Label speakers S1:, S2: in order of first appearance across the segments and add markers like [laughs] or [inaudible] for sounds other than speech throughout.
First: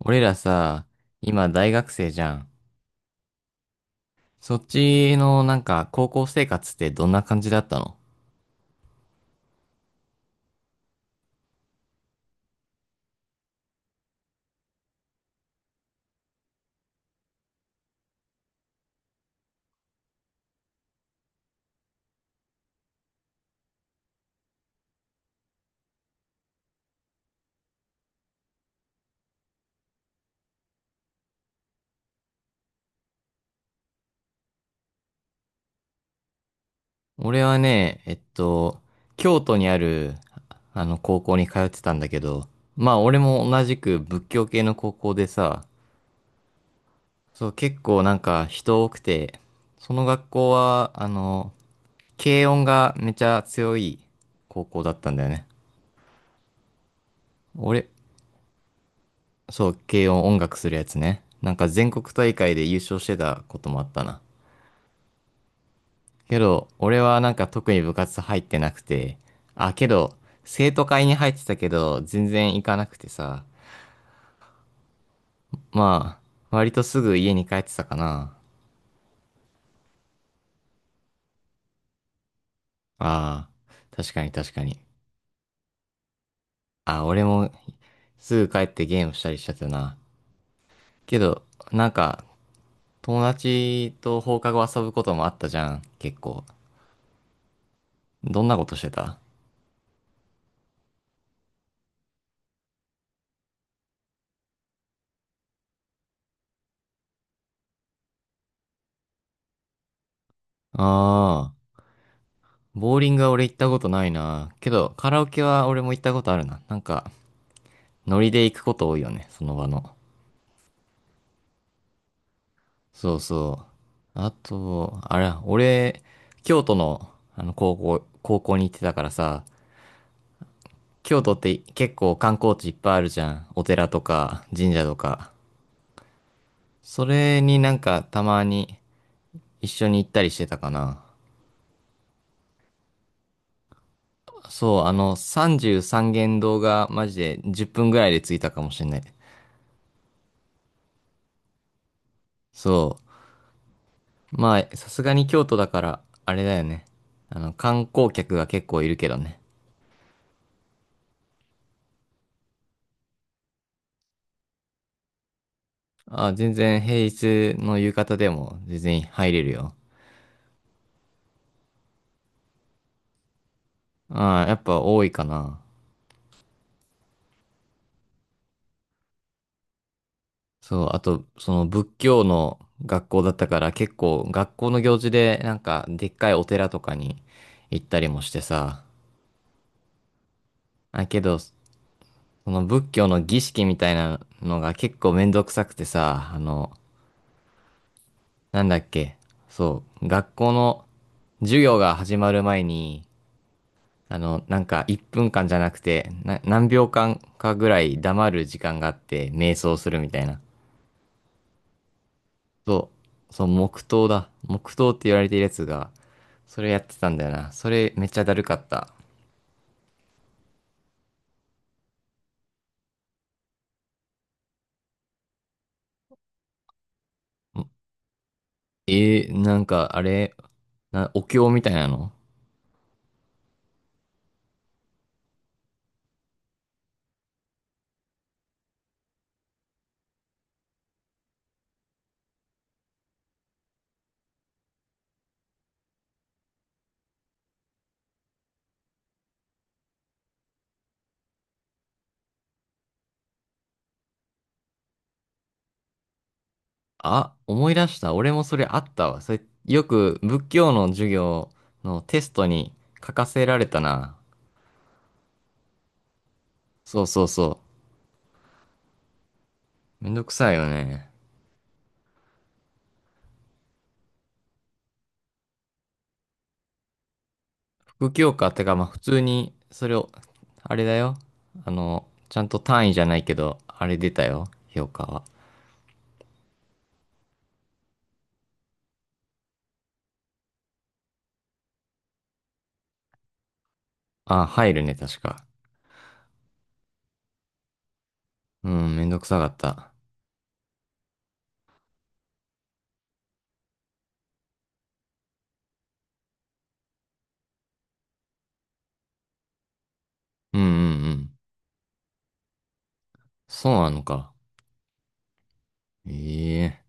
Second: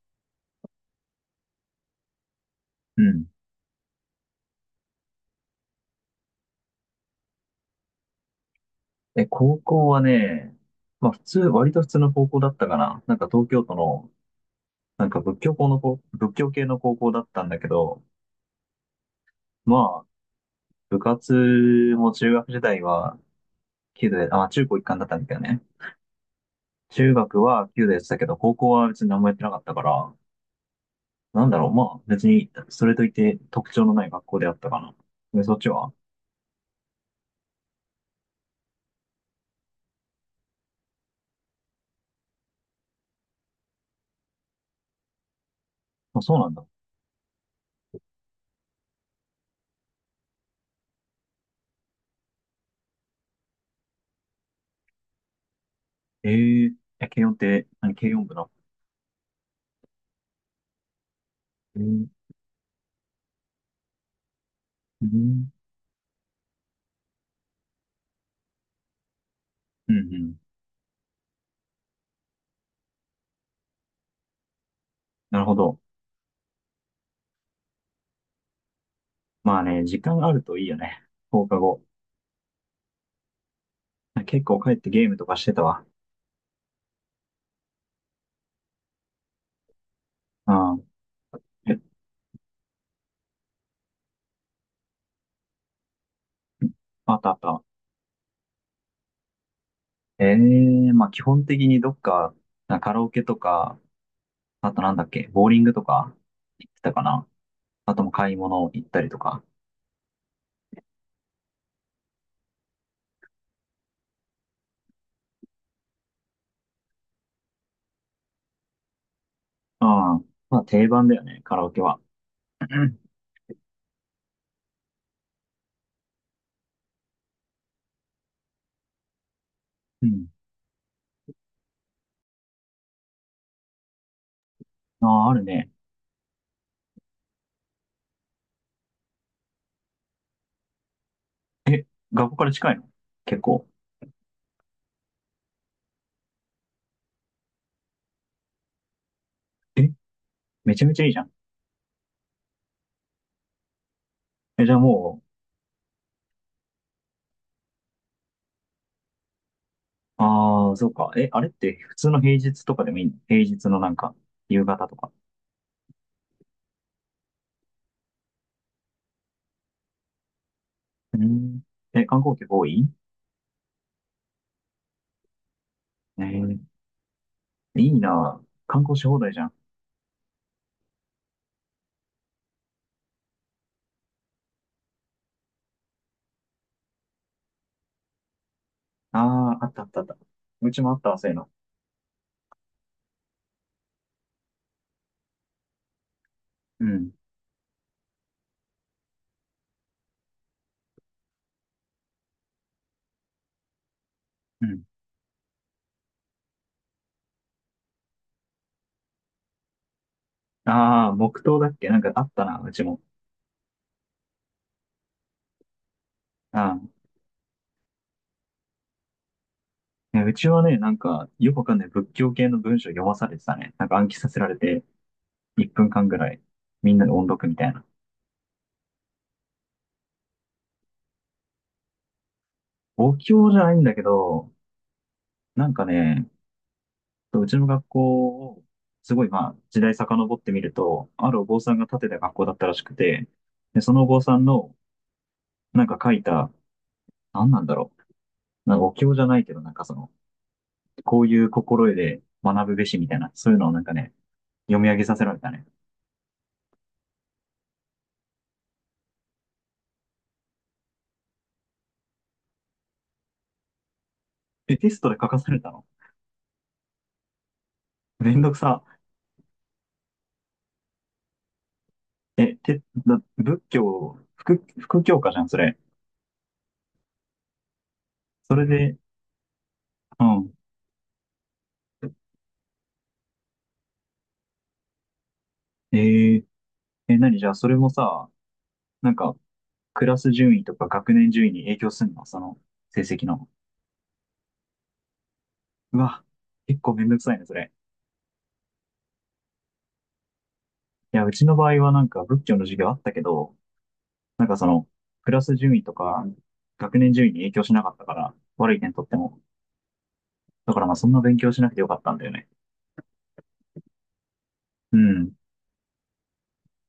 S1: 俺らさ、今大学生じゃん。
S2: うん。
S1: そっちのなんか高校生活ってどんな感じだったの？
S2: 高校はね、まあ普通、割と普通の高校だったかな。なんか東京都の、なんか仏教系の高校だったんだけど、まあ、部活も中学時代は弓道で、中高一貫だったんだけどね。中学は弓道やってたけど、高校は別に何もやってなかったから、なんだろう、まあ別に、それといって特徴のない学校であったかな。で、そっちは？
S1: 俺はね、京都にある、あの高校に通ってたんだけど、まあ俺も同じく仏教系の高校でさ。
S2: あ、そうなんだ。
S1: そう、結構なんか人多くて、その学校は、軽音がめちゃ強い高校だったんだよね。
S2: えええ、軽音って、
S1: 俺、
S2: 何、軽音部の？
S1: そう、軽音音楽するやつね。なんか
S2: え
S1: 全国
S2: ー
S1: 大会で優勝してたこともあったな。
S2: うん、
S1: けど、俺はなんか特に部活入ってなくて、あ、け
S2: うん、う
S1: ど、
S2: ん。
S1: 生徒会に入ってたけど、全然行かなくてさ、
S2: なるほど。
S1: まあ、割とすぐ家に帰ってたかな。
S2: まあね、時間あるといいよね。放課後。
S1: ああ、確かに
S2: 結
S1: 確
S2: 構
S1: か
S2: 帰っ
S1: に。
S2: てゲームとかしてたわ。
S1: あ、俺もすぐ帰ってゲームしたりしちゃったな。
S2: うん。
S1: けど、
S2: え、
S1: なんか、友達と放課後遊ぶこともあったじゃん、結構。
S2: あったあった。
S1: どんなことしてた？
S2: ええ、まあ基本的にどっか、カラオケとか、あとなんだっけ、ボーリングとか行ってたかな。あとも買い物行ったりとか。
S1: ああー、ボーリングは俺行ったことないな。けど、カラオケは俺も行ったことあるな。なんか、ノリで行くこと多いよね、その場
S2: うん。
S1: の。
S2: まあ定番だよね、カラオケは。う
S1: そうそう。あと、あれ、俺、京都の、高校に行ってたからさ、
S2: ん。
S1: 京都って結構観光地いっぱいあるじゃん。お寺とか、神社と
S2: ああ、
S1: か。
S2: あるね。
S1: それになんかたまに一緒に行ったりしてたかな。
S2: 学校から近いの？結構？
S1: そう、あの、33軒堂がマジで10分ぐらいで着いたかもしれない。
S2: え、めちゃめちゃいいじゃん。
S1: そう。ま
S2: え、じゃ
S1: あ、
S2: あ
S1: さすが
S2: も
S1: に京都だから、あれだよね。観光客が結構いるけどね。
S2: う、ああ、そうか。え、あれって普通の平日とかでもいいの？平日のなんか、夕方とか。
S1: あ、全然平日の夕方でも全然入れるよ。
S2: うん。え、観光客多い？
S1: ああ、やっぱ多いかな。
S2: えー、いいなぁ。観光し放題じゃん。
S1: そう、あと、その仏教の学校だったから結構学校の行事でなんかでっかいお寺とかに行ったりもしてさ。
S2: ああ、あったあったあった。うちもあっ
S1: あ、
S2: たわ、
S1: け
S2: そういう
S1: ど、
S2: の。
S1: その仏教の儀式みたいなのが結構めんどくさくてさ、
S2: うん。
S1: なんだっけ。そう、学校の授業が始まる前に、な
S2: う
S1: ん
S2: ん。
S1: か1分間じゃなくて、何秒間かぐらい黙る時間があって瞑想するみたいな。
S2: ああ、木刀だっけなんかあったな、うち
S1: そ
S2: も。
S1: う、そう、黙祷だ。黙祷って言われているやつが、それ
S2: あ
S1: やってたんだよな。それめっちゃだるかった。
S2: あ。うちはね、なんか、よくわかんない仏教系の文章読まされてたね。なんか暗記させられて、1分間ぐらい、みんなで音読みた
S1: ん
S2: いな。
S1: なんかあれ、お経みたいなの。
S2: お経じゃないんだけど、なんかね、うちの学校を、すごいまあ、時代遡ってみると、あるお坊さんが建てた学校だったらしくて、で、そのお坊さんのなんか書いた、何なんだろう。なんかお経じゃないけど、なんかその、こういう心得で学ぶべしみたいな、そういうのをなんかね、読み上げさせられたね。
S1: あ、思い出した。俺もそれあったわ。それ、よく仏教の授業のテストに書かせられたな。
S2: え、テストで書かされたの？
S1: そうそうそ
S2: めんどくさ。
S1: う。めんどくさいよね。
S2: え、仏教、副教科じゃん、それ。
S1: 不教科っ
S2: そ
S1: て
S2: れ
S1: か、まあ
S2: で、
S1: 普通に、それを、
S2: うん。
S1: あれだよ。ちゃんと単位じゃないけど、あれ出たよ。評価は。
S2: えー、え、何、じゃあ、それもさ、なんか、クラス順位とか学年順位に影響すんの？その、成績の。
S1: あ、入るね、確か。
S2: うわ、結構めんどくさいね、それ。
S1: うん、めんどくさかった。
S2: いや、うちの場合はなんか仏教の授業あったけど、なんかその、クラス順位とか、学年順位に影響しなかったから、悪い点取っても。
S1: うんうん
S2: だからまあそん
S1: う
S2: な勉
S1: ん。
S2: 強しなくてよかったんだよね。
S1: そうなのか。
S2: うん。
S1: ええ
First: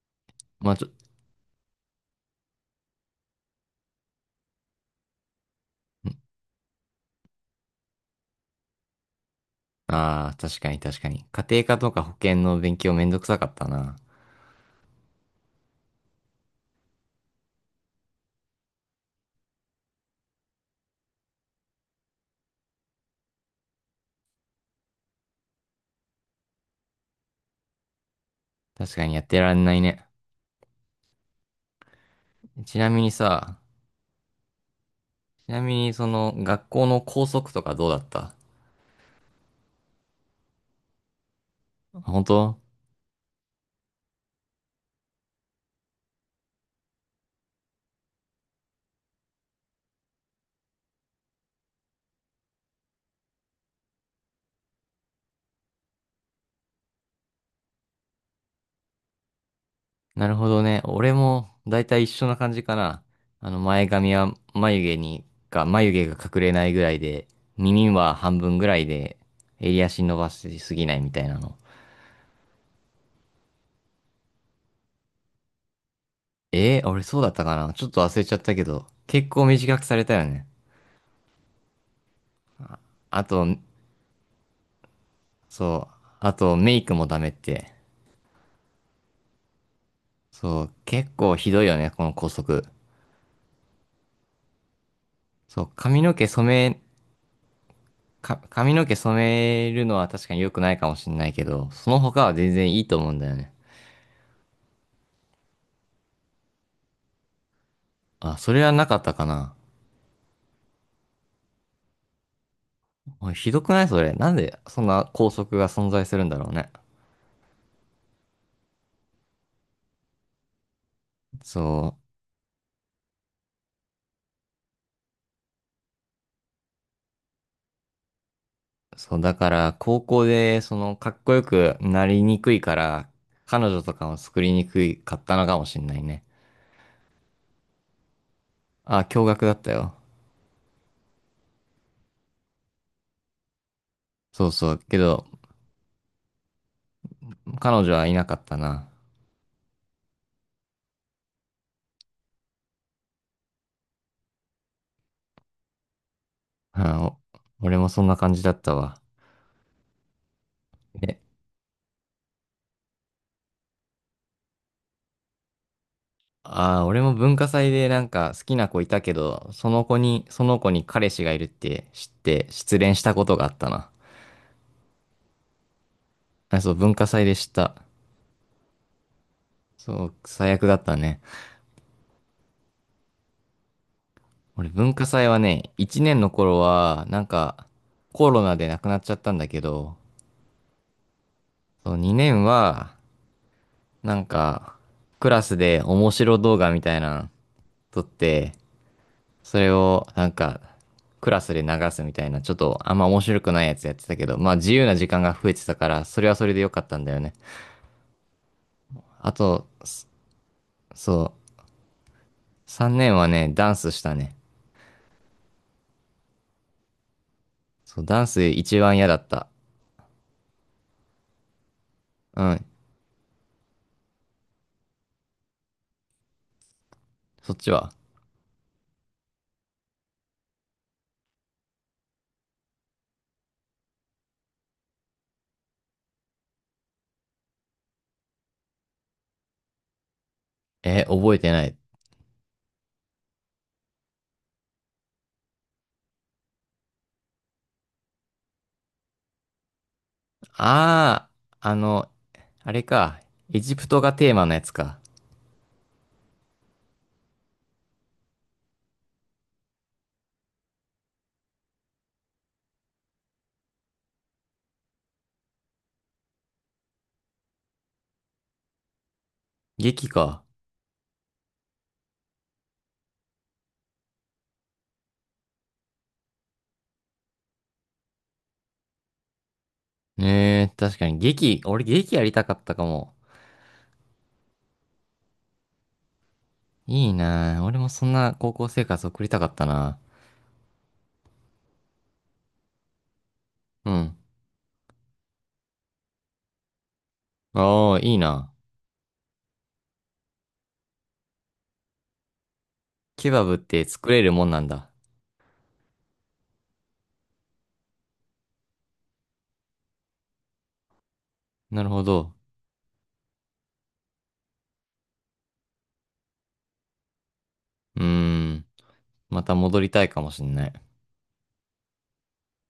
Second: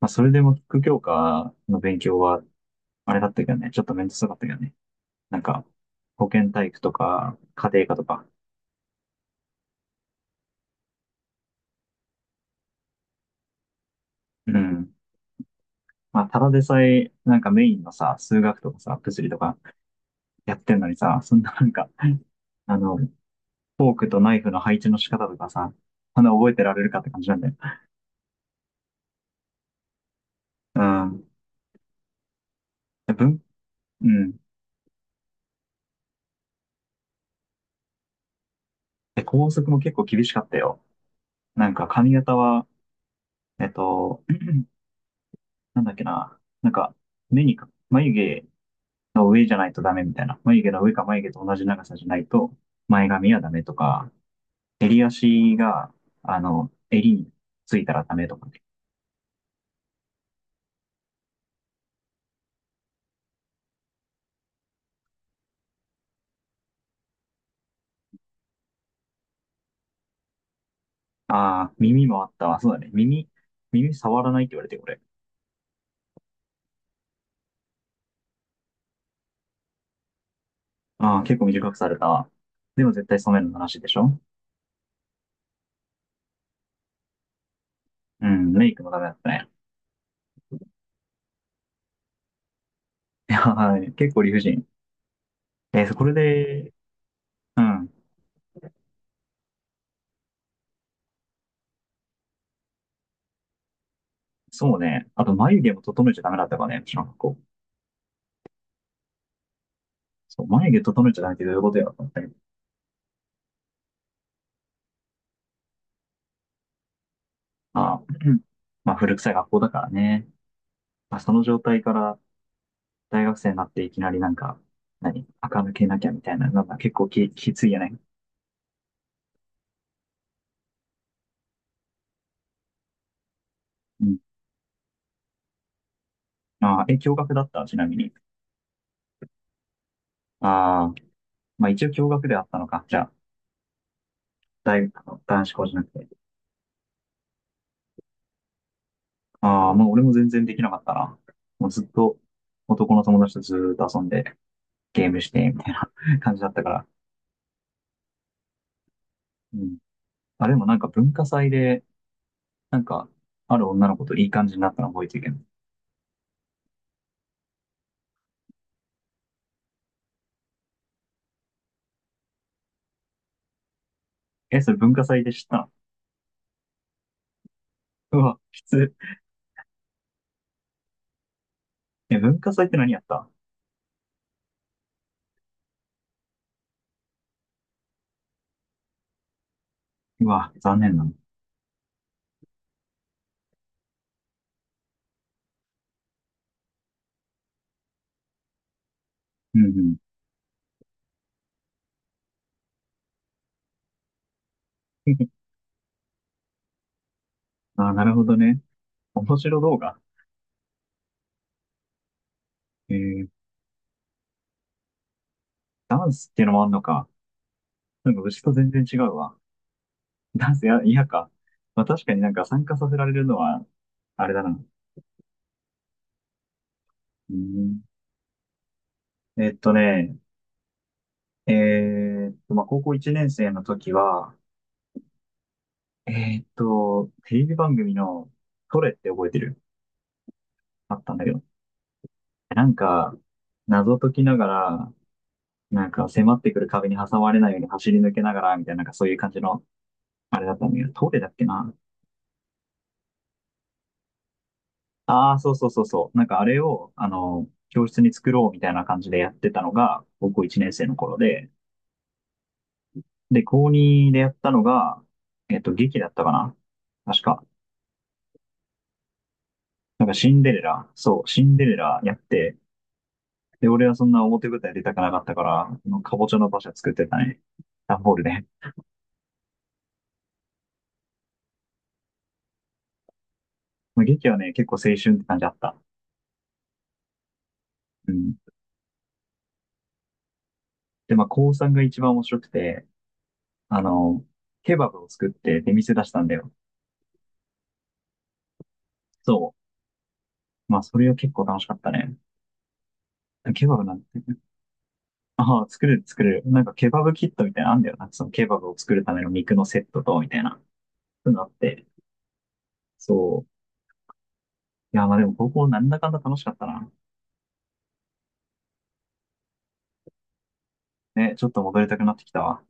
S2: まあそれでも
S1: まあ
S2: 副教科の勉強は、あれだったけどね、ちょっと面倒くさかったけどね。なんか、保健体育とか、家庭科とか。
S1: ああー、確かに確かに。家庭科とか保険の勉強めんどくさかったな。
S2: うん。まあただでさえ、なんかメインのさ、数学とかさ、物理とかやってんのにさ、そんななんか、あの、フォークとナイフの配置の仕方とかさ、そんな覚えてられるかって感じなんだよ。
S1: 確かにやってられないね。
S2: うん。
S1: ちなみに
S2: 文、
S1: さ、
S2: うん。
S1: ちなみにその学校の校則とかどうだった？
S2: で、校則も結構厳しかったよ。なんか髪
S1: 本
S2: 型
S1: 当？
S2: は、えっと、なんだっけな。なんか、目にか、眉毛の上じゃないとダメみたいな。眉毛の上か眉毛と同じ長さじゃないと、前髪はダメとか、襟足が、襟についたらダメとかね。
S1: なるほどね。俺もだいたい一緒な感じかな。あの前髪は眉毛が隠れないぐらいで、耳は半分ぐらいで、襟足伸ばしすぎないみたいなの。
S2: ああ、耳もあったわ。そうだね。耳触らないって言われて、俺。
S1: 俺そうだったかなちょっと忘れちゃったけど、結構短くされたよね。
S2: ああ、結構短くされたわ。でも絶対
S1: あ
S2: 染め
S1: と、
S2: るのなしでしょ？
S1: そう、あとメイクもダメって。
S2: うん、メイクもダメだったね。
S1: そう、結構ひどいよね、この校則。
S2: [laughs] いやー、結構理不尽。
S1: そう、
S2: これで、うん。
S1: 髪の毛染めるのは確かに良くないかもしれないけど、その他は全然いいと思うんだよね。
S2: そうね。あと、眉毛も整えちゃダメだったからね、私の学校。
S1: あ、それはなかったかな。
S2: そう、眉毛整えちゃダメってどういうことやろと思ったけど。
S1: おいひどくないそれ？なんでそんな校則が存在するんだろうね。
S2: まあ、[clears throat] うん。まあ、古臭い学校だからね。まあ、その状態か
S1: そ
S2: ら大学生になっていきなりなんか、何垢抜けなきゃみたいな、なんか結構きついよね。
S1: う。そう、だから、高校で、かっこよくなりにくいから、彼女と
S2: う
S1: かを
S2: ん。
S1: 作りにくいかったのかもしんないね。
S2: ああ、え、共学だった？ちなみに。
S1: あ、驚愕だったよ。
S2: ああ、まあ一応共学であったのか。じゃあ、
S1: そうそう。
S2: 大
S1: け
S2: 学の
S1: ど、
S2: 男子校じゃなくて。
S1: 彼女はいなかったな。
S2: ああ、もう俺も全然できなかったな。もうずっと男の友達とずーっと遊んでゲームしてみたいな [laughs] 感じだったから。
S1: あお俺もそんな感じだったわ。
S2: うん。あ、でもなんか文
S1: え、
S2: 化祭で、なんか、ある女の子といい感じになったの覚えてるけど。
S1: あー、俺も文化祭でなんか好きな子いたけど、その子に彼氏がいるって知って、失恋したことがあったな。
S2: え、それ文化祭でした？
S1: あ、そう、文化祭でした。
S2: うわ、きつ。
S1: そう、最悪だったね。
S2: え、文化祭って何やった？
S1: 俺、文化祭はね、1年の頃は、なんか、コロナで亡くなっちゃったんだけど、
S2: うわ、残念なの。
S1: そう2年は、なんか、クラスで面白動画みたいなの撮って、
S2: う
S1: そ
S2: んう
S1: れ
S2: ん。
S1: を、なんか、クラスで流すみたいな、ちょっと、あんま面白くないやつやってたけど、まあ、自由な時間が増
S2: [laughs]
S1: えてたから、それはそれで良かったんだよね。
S2: あ、なるほどね。
S1: あ
S2: 面白
S1: と、
S2: 動画。
S1: そう、
S2: え
S1: 3年は
S2: ー、
S1: ね、ダンスしたね。
S2: ダンスっていうのもあんのか。
S1: そう、
S2: なんか
S1: ダン
S2: うち
S1: ス
S2: と全
S1: 一
S2: 然違
S1: 番嫌
S2: う
S1: だっ
S2: わ。
S1: た。
S2: ダンスや、嫌か。まあ確かになん
S1: う
S2: か参
S1: ん。
S2: 加させられるのは、あれだな。う
S1: そっち
S2: ん。
S1: は？
S2: えっとね、えまあ高校1年生の時は、テレビ番組のトレって覚えてる？あったんだけ
S1: 覚え
S2: ど。
S1: てない。
S2: なんか、謎解きながら、なんか迫ってくる壁に挟まれないように走り抜けながら、みたいな、なんかそういう感じの、あれだったんだけど、トイレだ
S1: あ
S2: っけ
S1: あ、
S2: な。
S1: あれか。エジプトがテーマのやつか。
S2: ああ、そうそうそうそう。なんかあれを、教室に作ろうみたいな感じでやってたのが、高校1年生の頃で、で、高2でやったのが、劇だったかな。確か。なん
S1: 劇
S2: かシン
S1: か。
S2: デレラ、そう、シンデレラやって、で、俺はそんな表舞台出たくなかったから、あのかぼちゃの馬車作ってたね。段ボールで。
S1: ねえ、確かに劇、俺劇やりたかったかも。
S2: まあ、劇はね、結構青春って感じあった。
S1: いいなあ俺もそ
S2: う
S1: ん
S2: ん。
S1: な高校生活送りたかったな。
S2: で、まあ、高さんが一番面白くて、あ
S1: うん。
S2: の、ケバブを作って出店出したんだよ。
S1: ああ、いいな。
S2: そう。まあ、それは結構楽しかったね。
S1: ケバブっ
S2: ケバブ
S1: て
S2: なんて、
S1: 作れるもんなんだ。
S2: ああ、作れる作れる。なんかケバブキットみたいなのあんだよな。そのケバブを作るための肉のセットと、みたいな。そういうのあっ
S1: な
S2: て。
S1: るほど。
S2: そう。いや、まあでも高校なんだかんだ楽しかったな。
S1: うーん。また戻りたいかもしんない。
S2: ね、ちょっと戻りたくなってきたわ。